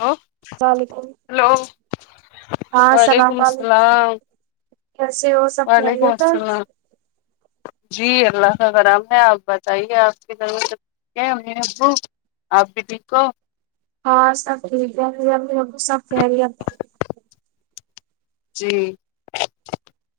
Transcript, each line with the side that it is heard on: left: ہو
right: اللام علیکم
left: ہلو
right: ہاں
left: وعلیکم
right: السلام علیکم
left: السلام
right: کیسے ہو سب
left: وعلیکم
right: خیریت ہے
left: السلام جی اللہ کا کرم ہے آپ بتائیے آپ [unintelligible] امی ابو آپ بھی ٹھیک ہو
right: ہاں سب ٹھیک ہے میرے امی ابو سب خیریت
left: جی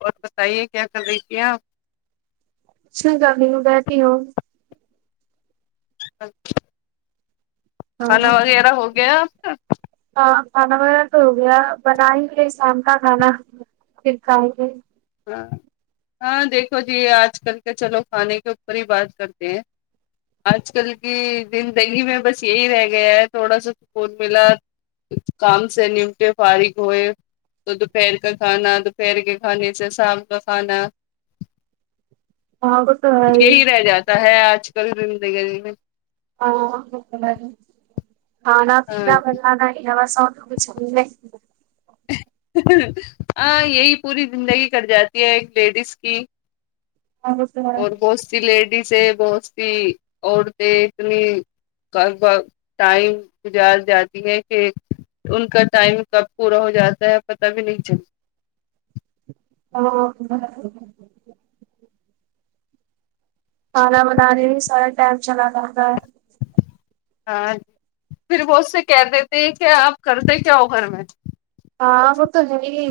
left: اور بتائیے کیا کر رہی تھی آپ
right: [unintelligible] ہاں
left: کھانا وغیرہ ہو گیا آپ کا
right: ہاں کھانا وغیرہ تو ہو گیا بنا ہی کے شام کا کھانا پھر کھاؤنگی
left: ہاں ہاں دیکھو جی آج کل کے چلو کھانے کے اوپر ہی بات کرتے ہیں آج کل کی زندگی میں بس یہی رہ گیا ہے تھوڑا سا سکون ملا کام سے نمٹے فارغ ہوئے تو دوپہر کا کھانا دوپہر کے کھانے جیسا اپ کا کھانا
right: ہاں وہ تو ہے ہی
left: یہی رہے جا ہے اج کل زندگی میں
right: ہاں کھانا
left: ہاں
right: پینا مرجانا ہے [unintelligible]
left: ہاں یہی پوری زندگی کٹ جاتی ہے ایک لیڈیز کی
right: ہاں وہ تو ہے۔
left: اور بہت سی لیڈیز ہے بہت سی عورتیں اتنی گھر پر ٹائم گزار جاتی ہے کہ ان کا ٹائم کب پورا ہو جاتا ہے پتا بھی نہیں چل
right: [unintelligible] کھانا بنانے میں سارا ٹائم چلا جاتا ہے
left: ہاں پھر وہ اس سے کہہ دیتے ہیں کہ آپ کرتے کیا ہو گھر میں
right: ہاں وہ تو ہے ہی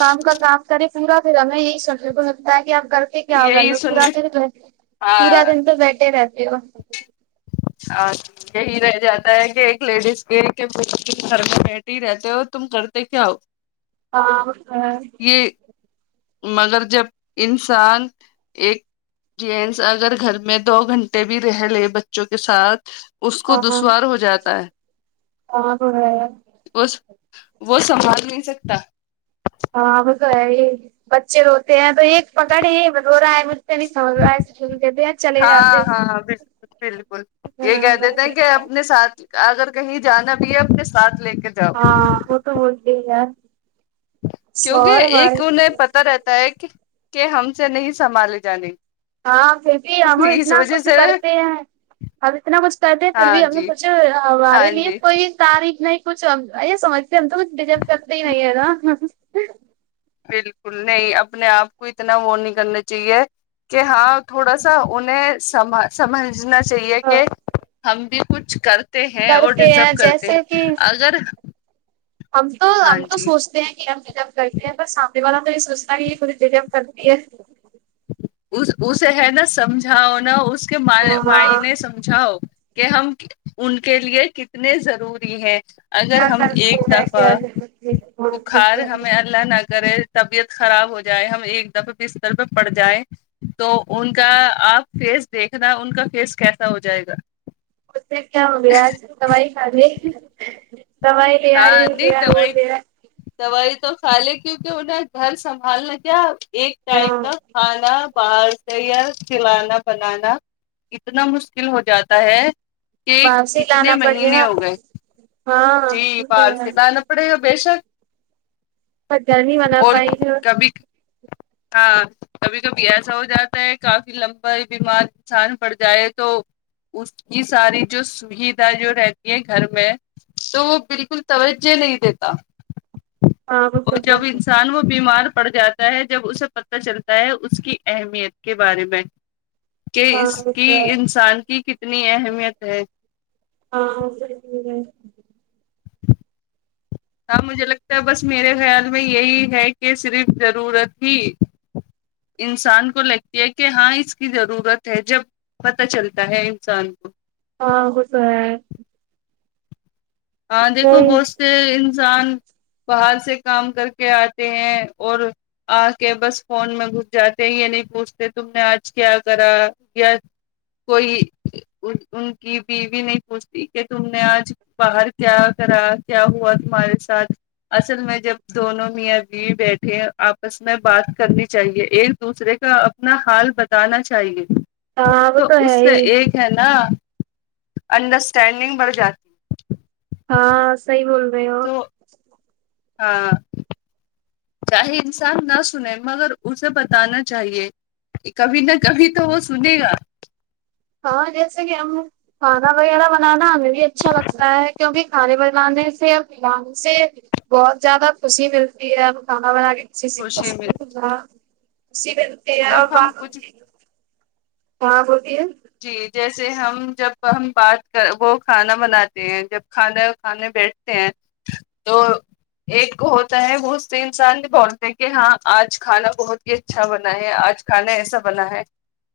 right: کام کا کام کر پورا پھر ہمیں یہی سونے کو ملتا ہے کہ آپ کر تے کیا ہو گھر
left: یہی
right: میں پورا
left: سننے
right: دن گھر پورا
left: ہاں
right: دن تو بیٹھے رہتے ہو
left: اچھا یہی رہ جاتا ہے کہ ایک لیڈیز کے کچھ گھر میں بیٹھے ہی رہتے ہو تم کرتے کیا ہو
right: کام گھر
left: کے مگر جب انسان ایک جینس اگر گھر میں دو گھنٹے بھی رہ لے بچوں کے ساتھ اس کو
right: ہاں
left: دشوار
right: ہاں
left: ہو جاتا ہے
right: وہ ہے
left: اس وہ سنبھال نہیں سکتا
right: ہاں وہ تو ہے ہی بچے روتے ہیں تو ایک پکڑ ہی رو رہا ہے مجھ نہیں سبھل رہا ہے ایسے چھوڈ کے بھی چلے
left: ہاں
right: جاتے
left: ہاں بالکل بالکل یہ کہہ دیتے ہیں کہ
right: [unintelligible]
left: اپنے ساتھ اگر کہیں جانا بھی ہے اپنے ساتھ لے کے جاؤ
right: ہاں وہ تو ہو تے ہی ہے
left: کیونکہ
right: شوہر
left: ایک
right: ہمارے
left: انہیں پتا رہتا ہے کہ کے ہم سے نہیں سنبھالے جانے
right: ہاں پھر بھی ہم
left: اس
right: اتنا
left: وجہ
right: کچھ
left: سے
right: کرتے ہیں اب اتنا کچھ کرتے پھر
left: ہاں
right: بھی ہمیں
left: جی
right: کچھ
left: ہاں
right: ہمارے لیے
left: جی
right: کوئی تعریف نہیں کچھ ا یہ سمجھتے ہیں ہم تو کچھ ڈیزرو کرتے ہی نہیں ہے نا
left: بالکل نہیں اپنے آپ کو اتنا وہ نہیں کرنا چاہیے کہ ہاں تھوڑا سا انہیں سمل سمجھنا چاہیے کہ ہم بھی کچھ کرتے ہیں اور
right: کرتے ہیں
left: ڈیزرو کرتے
right: جیسے
left: ہیں
right: کہ
left: اگر
right: ہم تو
left: ہاں
right: ہم تو
left: جی
right: سوچتے ہیں کے ہم جب کرتی ہیں بس سامنے والا تو یے سوچتا ہے کی یے ڈےذوف کرتی ہے
left: اس اسے ہے نا سمجھاؤنا اس کےماے
right: ہاں
left: مائنے سم سمجھاؤ کہ ہم ان کے لیے کتنے ضروری ہیں اگر ہم ایک دفعہ
right: جی جی
left: بخار ہمیں اللہ نہ کرے طبیعت خراب ہو جائے ہم ایک دفعہ بستر پے پڑ جائے تو ان کا آپ فیس دیکھنا ان کا فیس کیسا ہو جائے گا
right: اس سے کیا ہو گیا آج دوائی کھا لیے دوائی دے آ
left: ہاں
right: یے
left: نہیں
right: دے آ وہ
left: دوائی
right: دے آ
left: دوائی تو کھالے کیونکی انہیں گھر سنبھالنا کیا ایک ٹائم
right: ہاں
left: کا کھانا باہر سے یا کھلانا بنانا کتنا مشکل ہو جاتا ہے کے
right: واپسی
left: کتنے
right: لانا پڑے
left: مہینے
right: گا
left: ہو گئے
right: ہاں
left: جی
right: وہ تو
left: باہر
right: ہے،
left: سے لانا پڑے گا بے شک
right: پاتا نہیں بنا
left: اور
right: پائے گی
left: کبھی ہاں کبھی کبھی ایسا ہو جاتا ہے کافی لمبا ہی بیمار انسان پڑ جائے تو اس کی ساری جو سویدھا جو رہتی ہے گھر میں تو وہ بالکل توجہ نہیں دیتا
right: ہاں وہ تو
left: اور
right: ہے
left: جب انسان وہ بیمار پڑ جاتا تا ہے جب اسے پتا چلتا ہے اس کی اہمیت کے بارے میں کہ
right: ہاں
left: اس
right: وہ
left: کی
right: تو ہے
left: انسان کی کتنی اہمیت ہے
right: ہاں ہاں ضرور ہے
left: ہاں مجھے لگتا ہے بس میرے خیال میں یہی ہے کی صرف ضرورت ہی انسان کو لگتی ہے کی ہاں اس کی ضرورت ہے جب پتہ چلتا ہے انسان کو
right: ہاں وہ تو ہے
left: ہاں دیکھو بہت سے انسان باہر سے کام کر کے آتے ہیں اور آ کے بس فون میں گھس جاتے یے نہیں پوچھتے تم نے آج کیا کرا کیا کوئی ان کی بیوی نہیں پوچھتی کہ تم نے آج باہر کیا کرا کیا ہوا تمہارے ساتھ اصل میں جب دونوں میاں بیوی بیٹھے آپس میں بات کرنی چاہیے ایک دوسرے کا اپنا حال بتانا چاہیے
right: وہ
left: تو اس
right: ہے
left: سے
right: ہی
left: ایک ہے نا انڈرسٹینڈنگ بڑھ جاتی
right: ہاں صحیح بول رہے ہو
left: تو ہاں چاہے انسان نہ سنے مگر اسے بتانا چاہیے کبھی نہ کبھی تو وہ سنے گا
right: ہاں جیسے کہ ہم کھانا وغیرہ بنانا ہمیں بھی اچھا لگتا ہے کیونکی کھانے بنانے سے کھلانے سے بہت زیادہ خوشی ملتی ہے کھانا بنا کے
left: خوشی میں
right: خوشی ملتی ہے اور
left: جب ہم کچھ
right: ہاں بولتی ہے
left: جی جیسے ہم جب ہم بات کر وہ کھانا بناتے ہیں جب کھانا کھانے بیٹھ ہے تو ایک کو ہوتا ہے وہ دوسرے انسان سے بولتے ہیں کہ ہاں آج کھانا بہت یہ اچھا بنا ہے آج کھانا ایسا بنا ہے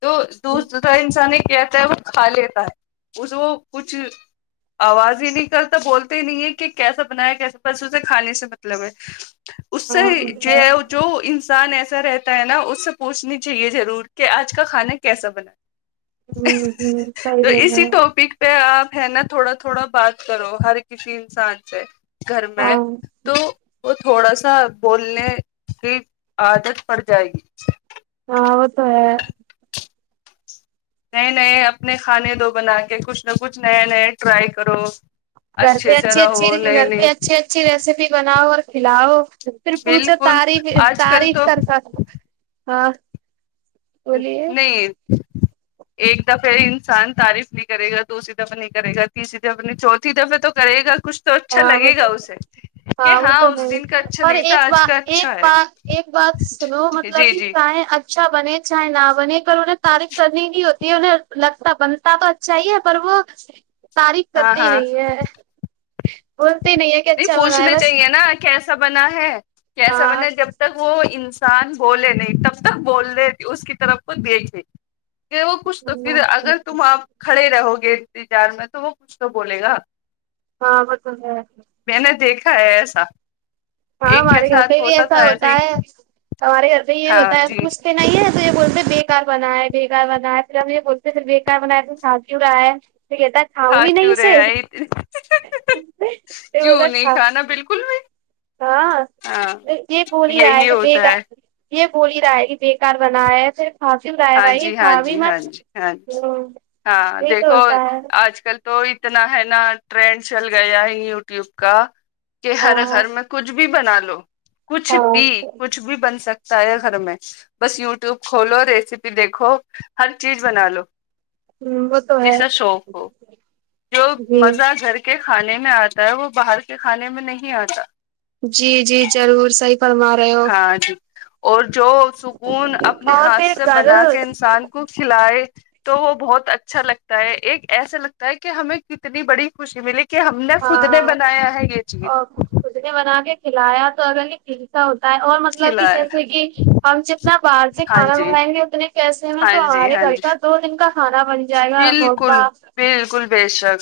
left: تو دوسرا انسان یہ کہتا ہے وہ کھا لیتا ہے اس وہ جو کچھ آواز ہی نہیں نکلتا بولتے ہی نہیں ہے کہ کیسا بنایا کیسا اچھے سے کھانے سے مطلب ہے اس سے
right: ہاں
left: ہی
right: وہ تو
left: جے
right: ہے،
left: ہو جو
right: ہوں
left: انسان ایسا رہتا ہے نا اس سے پوچھنی چاہیے ضرور کہ آج کا کھانا کیسا بنائے
right: ہوں صحیح
left: تو
right: بول
left: اسی
right: رہے ہیں
left: ٹاپک پھر آپ ہے نا تھوڑا تھوڑا بات کرو ہر کسی انسان سے گھر میں
right: ہاں
left: تو وہ تھوڑا سا بولنے کی عادت پڑ جائے گی
right: ہاں وہ تو ہے
left: نئے نئے اپنے کھانے دو بنا کے کچھ نہ کچھ نئے نئے ٹرائی کرو
right: گھر پہ
left: اچھے سے
right: اچھی
left: رہو
right: اچھی
left: نہیں
right: گھر
left: نہیں
right: پہ اچھی اچھی ریسیپی بناؤ اور کھلاؤ پھر پوچھا
left: بالکل
right: تعاریف
left: آج کل
right: تعریف
left: تو
right: کرسکتے ہاں بولیے
left: نہیں ایک دفعہ انسان تعریف نہیں کرے گا دوسری دفعہ نہیں کرے گا تیسری دفعہ نہیں چوتھی دفعہ تو کرے گا کچھ تو اچھا
right: ہاں وہ
left: لگے گا
right: تو
left: اسے کہ
right: ہاں وہ تو ہے
left: اس دن کا اچھا
right: اور
left: نہیں تھا
right: ایک
left: آج
right: بات
left: کا
right: ایک
left: اچھا ہے
right: بات ایک بات سنو مطلب
left: جی
right: کہ
left: جی
right: چاںے اچھا بنے چاہے نہ بنے پر انہیں تعریف کرنی نہیں ہوتی ہے انہیں لگتا بنتا تو اچھا ہی ہے پر وہ تعریف
left: ہاں
right: کرتے ہی
left: ہاں
right: نہیں ہے بولتے نہیں ہے کہ
left: جی
right: اچھا بنا ہے
left: پوچھنا
right: بس
left: چاہیے نا کیسا بنا ہے کیسا
right: ہاں
left: بنا ہے جب تک وہ انسان بولے نہیں تب تک بول رہ اس کی طرف کو دیکھے کہ وہ کچھ تو پھر اگر تم آپ کھڑے رہو گے انتظار میں تو وہ کچھ تو بولے گا
right: ہاں وہ تو ہے
left: میں نے دیکھا ہے ایسا
right: ہاں
left: ایک کے
right: ہمارے گھر
left: ساتھ
right: پہ بھی ایسا
left: تھا ایسے
right: ہوتا
left: ہی
right: ہے ہمارے گھر پہ یہ
left: ہاں
right: ہوتا ہے
left: جی
right: کچھ پہ نہیں ہے تو یہ بولتے ہے بے کار بنا ہے بے کار بنا ہے پھر ہم یہ بولتے ہے پھر بے کار بنا ہے تو کھا کیوں رہا ہے تو کہتا کھاؤں
left: کھا
right: بھی نہیں
left: کیوں
right: اسے
left: رہے آئی
right: پھر بولتا
left: کیوں
right: ہے
left: نہیں
right: کھاؤ
left: کھانا بالکل نہیں
right: ہاں یہ بول ہی رہا ہے
left: یہی
right: کہ
left: ہوتا
right: بیکا
left: ہے
right: یہ بول ہی رہا ہے کہ بیکار بنا ہے پھر کھا کیوں رہا ہے
left: ہاں جی
right: بھائی
left: ہاں
right: کھا بھی
left: جی ہاں
right: مت
left: جی ہاں جی
right: ہمم
left: ہاں
right: یہی تو
left: دیکھو
right: ہوتا ہے
left: آج کل تو اتنا ہے نا ٹرینڈ چل گیا ہے یو ٹیوب کا کہ ہر
right: ہاں
left: گھر میں کچھ بھی بنا لو کچھ
right: ہاں
left: بھی کچھ بھی بن سکتا ہے گھر میں بس یوٹیوب کھولو ریسیپ پہ دیکھو ہر چیز بنا لو
right: وہ تو ہے
left: جسکا شوق ہو جو
right: جی
left: مزہ گھر کے کھانے میں آتا ہے وہ باہر کے کھانے میں نہیں آتا
right: جی جی ضرور صحیح فرما رہے ہو
left: ہاں جی اور جو سکون اپنے
right: اور
left: ہاتھ
right: پھر
left: سے بنا کے
right: گھر
left: انسان کو کھلائے تو وہ بہت اچھا لگتا ہے ایک ایسا لگتا ہے کہ ہمیں کتنی بڑی خوشی ملی کہ ہم نے خود نے
right: ہاں
left: بنایا ہے یہ چیز
right: اور خود نے بنا کے کھلایا تو اگر کلسا ہوتا ہے اور مطلب کہ
left: کھلایا
right: جیسے کہ ہم جتنا باہر سے
left: ہاں
right: کھانا
left: جی
right: منگائیں گے اتنے پیسے میں
left: ہاں
right: تو
left: جی
right: ہمارے
left: ہاں
right: گھر
left: جی
right: کا دو دن کا کھانا بن جائے گا ہوتا
left: بالکل بالکل بیشک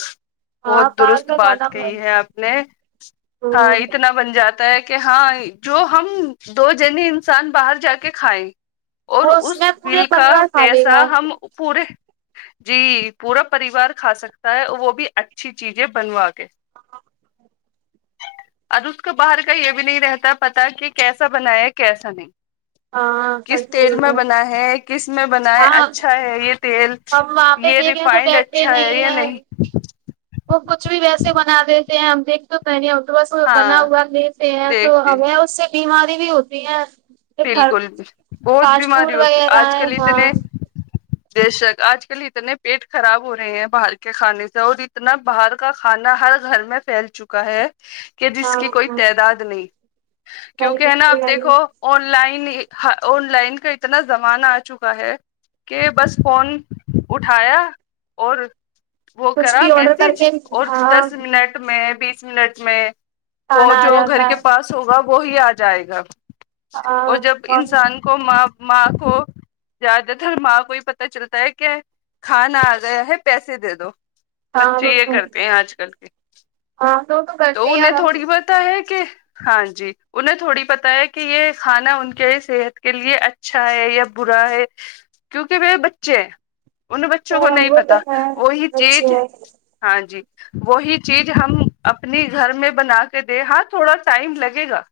left: بہت
right: باہر
left: درست
right: کا
left: بات
right: کھانا بن
left: کہی ہے آپ نے ہاں
right: تو
left: اتنا بن جاتا ہے کہ ہاں جو ہم دو جنے انسان باہر جا کے کھائیں اور
right: وہ
left: اس
right: میں پورے
left: بل کا
right: پریوار کھا لے
left: پیسہ
right: گا
left: ہم پورے جی پورا پریوار کھا سکتا ہے وہ بھی اچھی چیزیں بنوا کے اور اس کو باہر کا یہ بھی نہیں رہتا پتا کہ کیسا بنایا کیسا نہیں
right: ہاں
left: کس
right: صحیح
left: تیل
right: بول
left: میں
right: رہے ہو
left: بنا ہے کس میں بنا ہے
right: ہاں
left: اچھا ہے یہ تیل
right: ہم وہاں پہ
left: یہ
right: دیکھ رہے تو
left: ریفائنڈ
right: بیٹھتے
left: اچھا ہے یا نہیں
right: وہ کچھ بھی ویسے بنا دیتے ہیں ہم دیکھ
left: ہاں
right: بنا ہوا دیتے ہے تو
left: دیکھتے
right: ہمیں اس سے بیماری بھی ہوتی ہیں
left: بالکل بہت بیماری
right: فوڈ
left: ہو
right: وغیرہ
left: آج
right: ہے
left: کل
right: ہاں
left: اتنے بیشک آج کل اتنے پیٹ خراب ہو رہے ہیں باہر کے کھانے سے اور اتنا باہر کا کھانا ہر گھر میں پھیل چکا ہے کہ جس
right: ہاں
left: کی کوئی
right: ہاں
left: تعداد نہیں کیوں
right: نہیں
left: کہ ہے نا
right: بالکل
left: آپ
right: نہیں
left: دیکھو آن لائن آن لائن کا اتنا زمانہ آ چکا ہے کہ بس فون اٹھایا اور وہ
right: کچھ
left: کرا
right: بھی آڈر کر
left: میسج
right: کے
left: اور دس
right: ہاں
left: منٹ میں بیس منٹ میں وہ
right: کھانا آ
left: جو گھر
right: جاتا
left: کے
right: ہے
left: پاس ہوگا وہی آ جائے گا اور جب
right: ہاں
left: انسان کو ماں ماں کو جائدہ تر ماں کو ہی پتا چلتا ہے کے کھانا آ گیا ہے پیسے دے دو
right: ہاں
left: بچے
right: وہ
left: یہ
right: تو
left: کرتے ہیں آج کل کے
right: ہاں وہ
left: تو
right: کرتے ہیں
left: انہیں
right: ہم
left: تھوڑی بہت پتا ہے کہ ہاں جی انہیں تھوڑی پتا ہے کہ یہ کھانا ان کے صحت کے لیے اچھا ہے یا برا ہے کیونکہ وہ بچے ان بچوں کو
right: ہاں
left: نہیں
right: وہ تو
left: پتا
right: ہے
left: وہی چیج
right: اچھا
left: ہاں جی وہی چیز ہم اپنی گھر میں بنا کے دے ہاں تھوڑا ٹائم لگے گا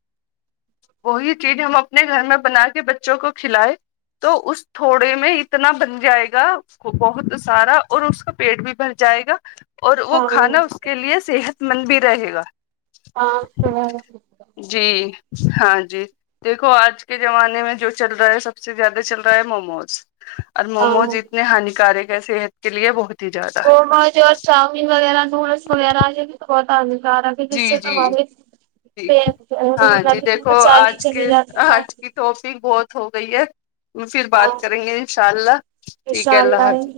left: وہی چیز ہم اپنے گھر میں بنا کے بچوں کو کھلائے تو اس تھوڑے میں اتنا بن جائے گا اس کو بہت سارا اور اس کا پیٹ بھی بھر جائے گا اور وہ
right: ہاں
left: کھانا اس کے لیے صحت مند بھی رہے گا
right: ہاں کو ہے
left: جی ہاں جی دیکھو آج کے زمانے میں جو چل رہا ہے سب سے زیادہ چل رہا ہے موموز اور موموز
right: ہاں
left: اتنے ہانیکارک ہے صحت کے لیے بہت ہی زیادہ
right: ممو اور چاؤمین وغیرہ نوڈلس وغیرہ یہ بھی تو بہت
left: جی جی جی ہاں جی دیکھو آج کے
right: ہانکارک
left: آج
right: [unintelligible]
left: کی ٹاپک بہت ہو گئی ہے ہم پھر
right: ہاں
left: بات کریں گے انشاء اللہ
right: ان
left: ٹھیک ہے
right: شاء
left: اللہ حافظ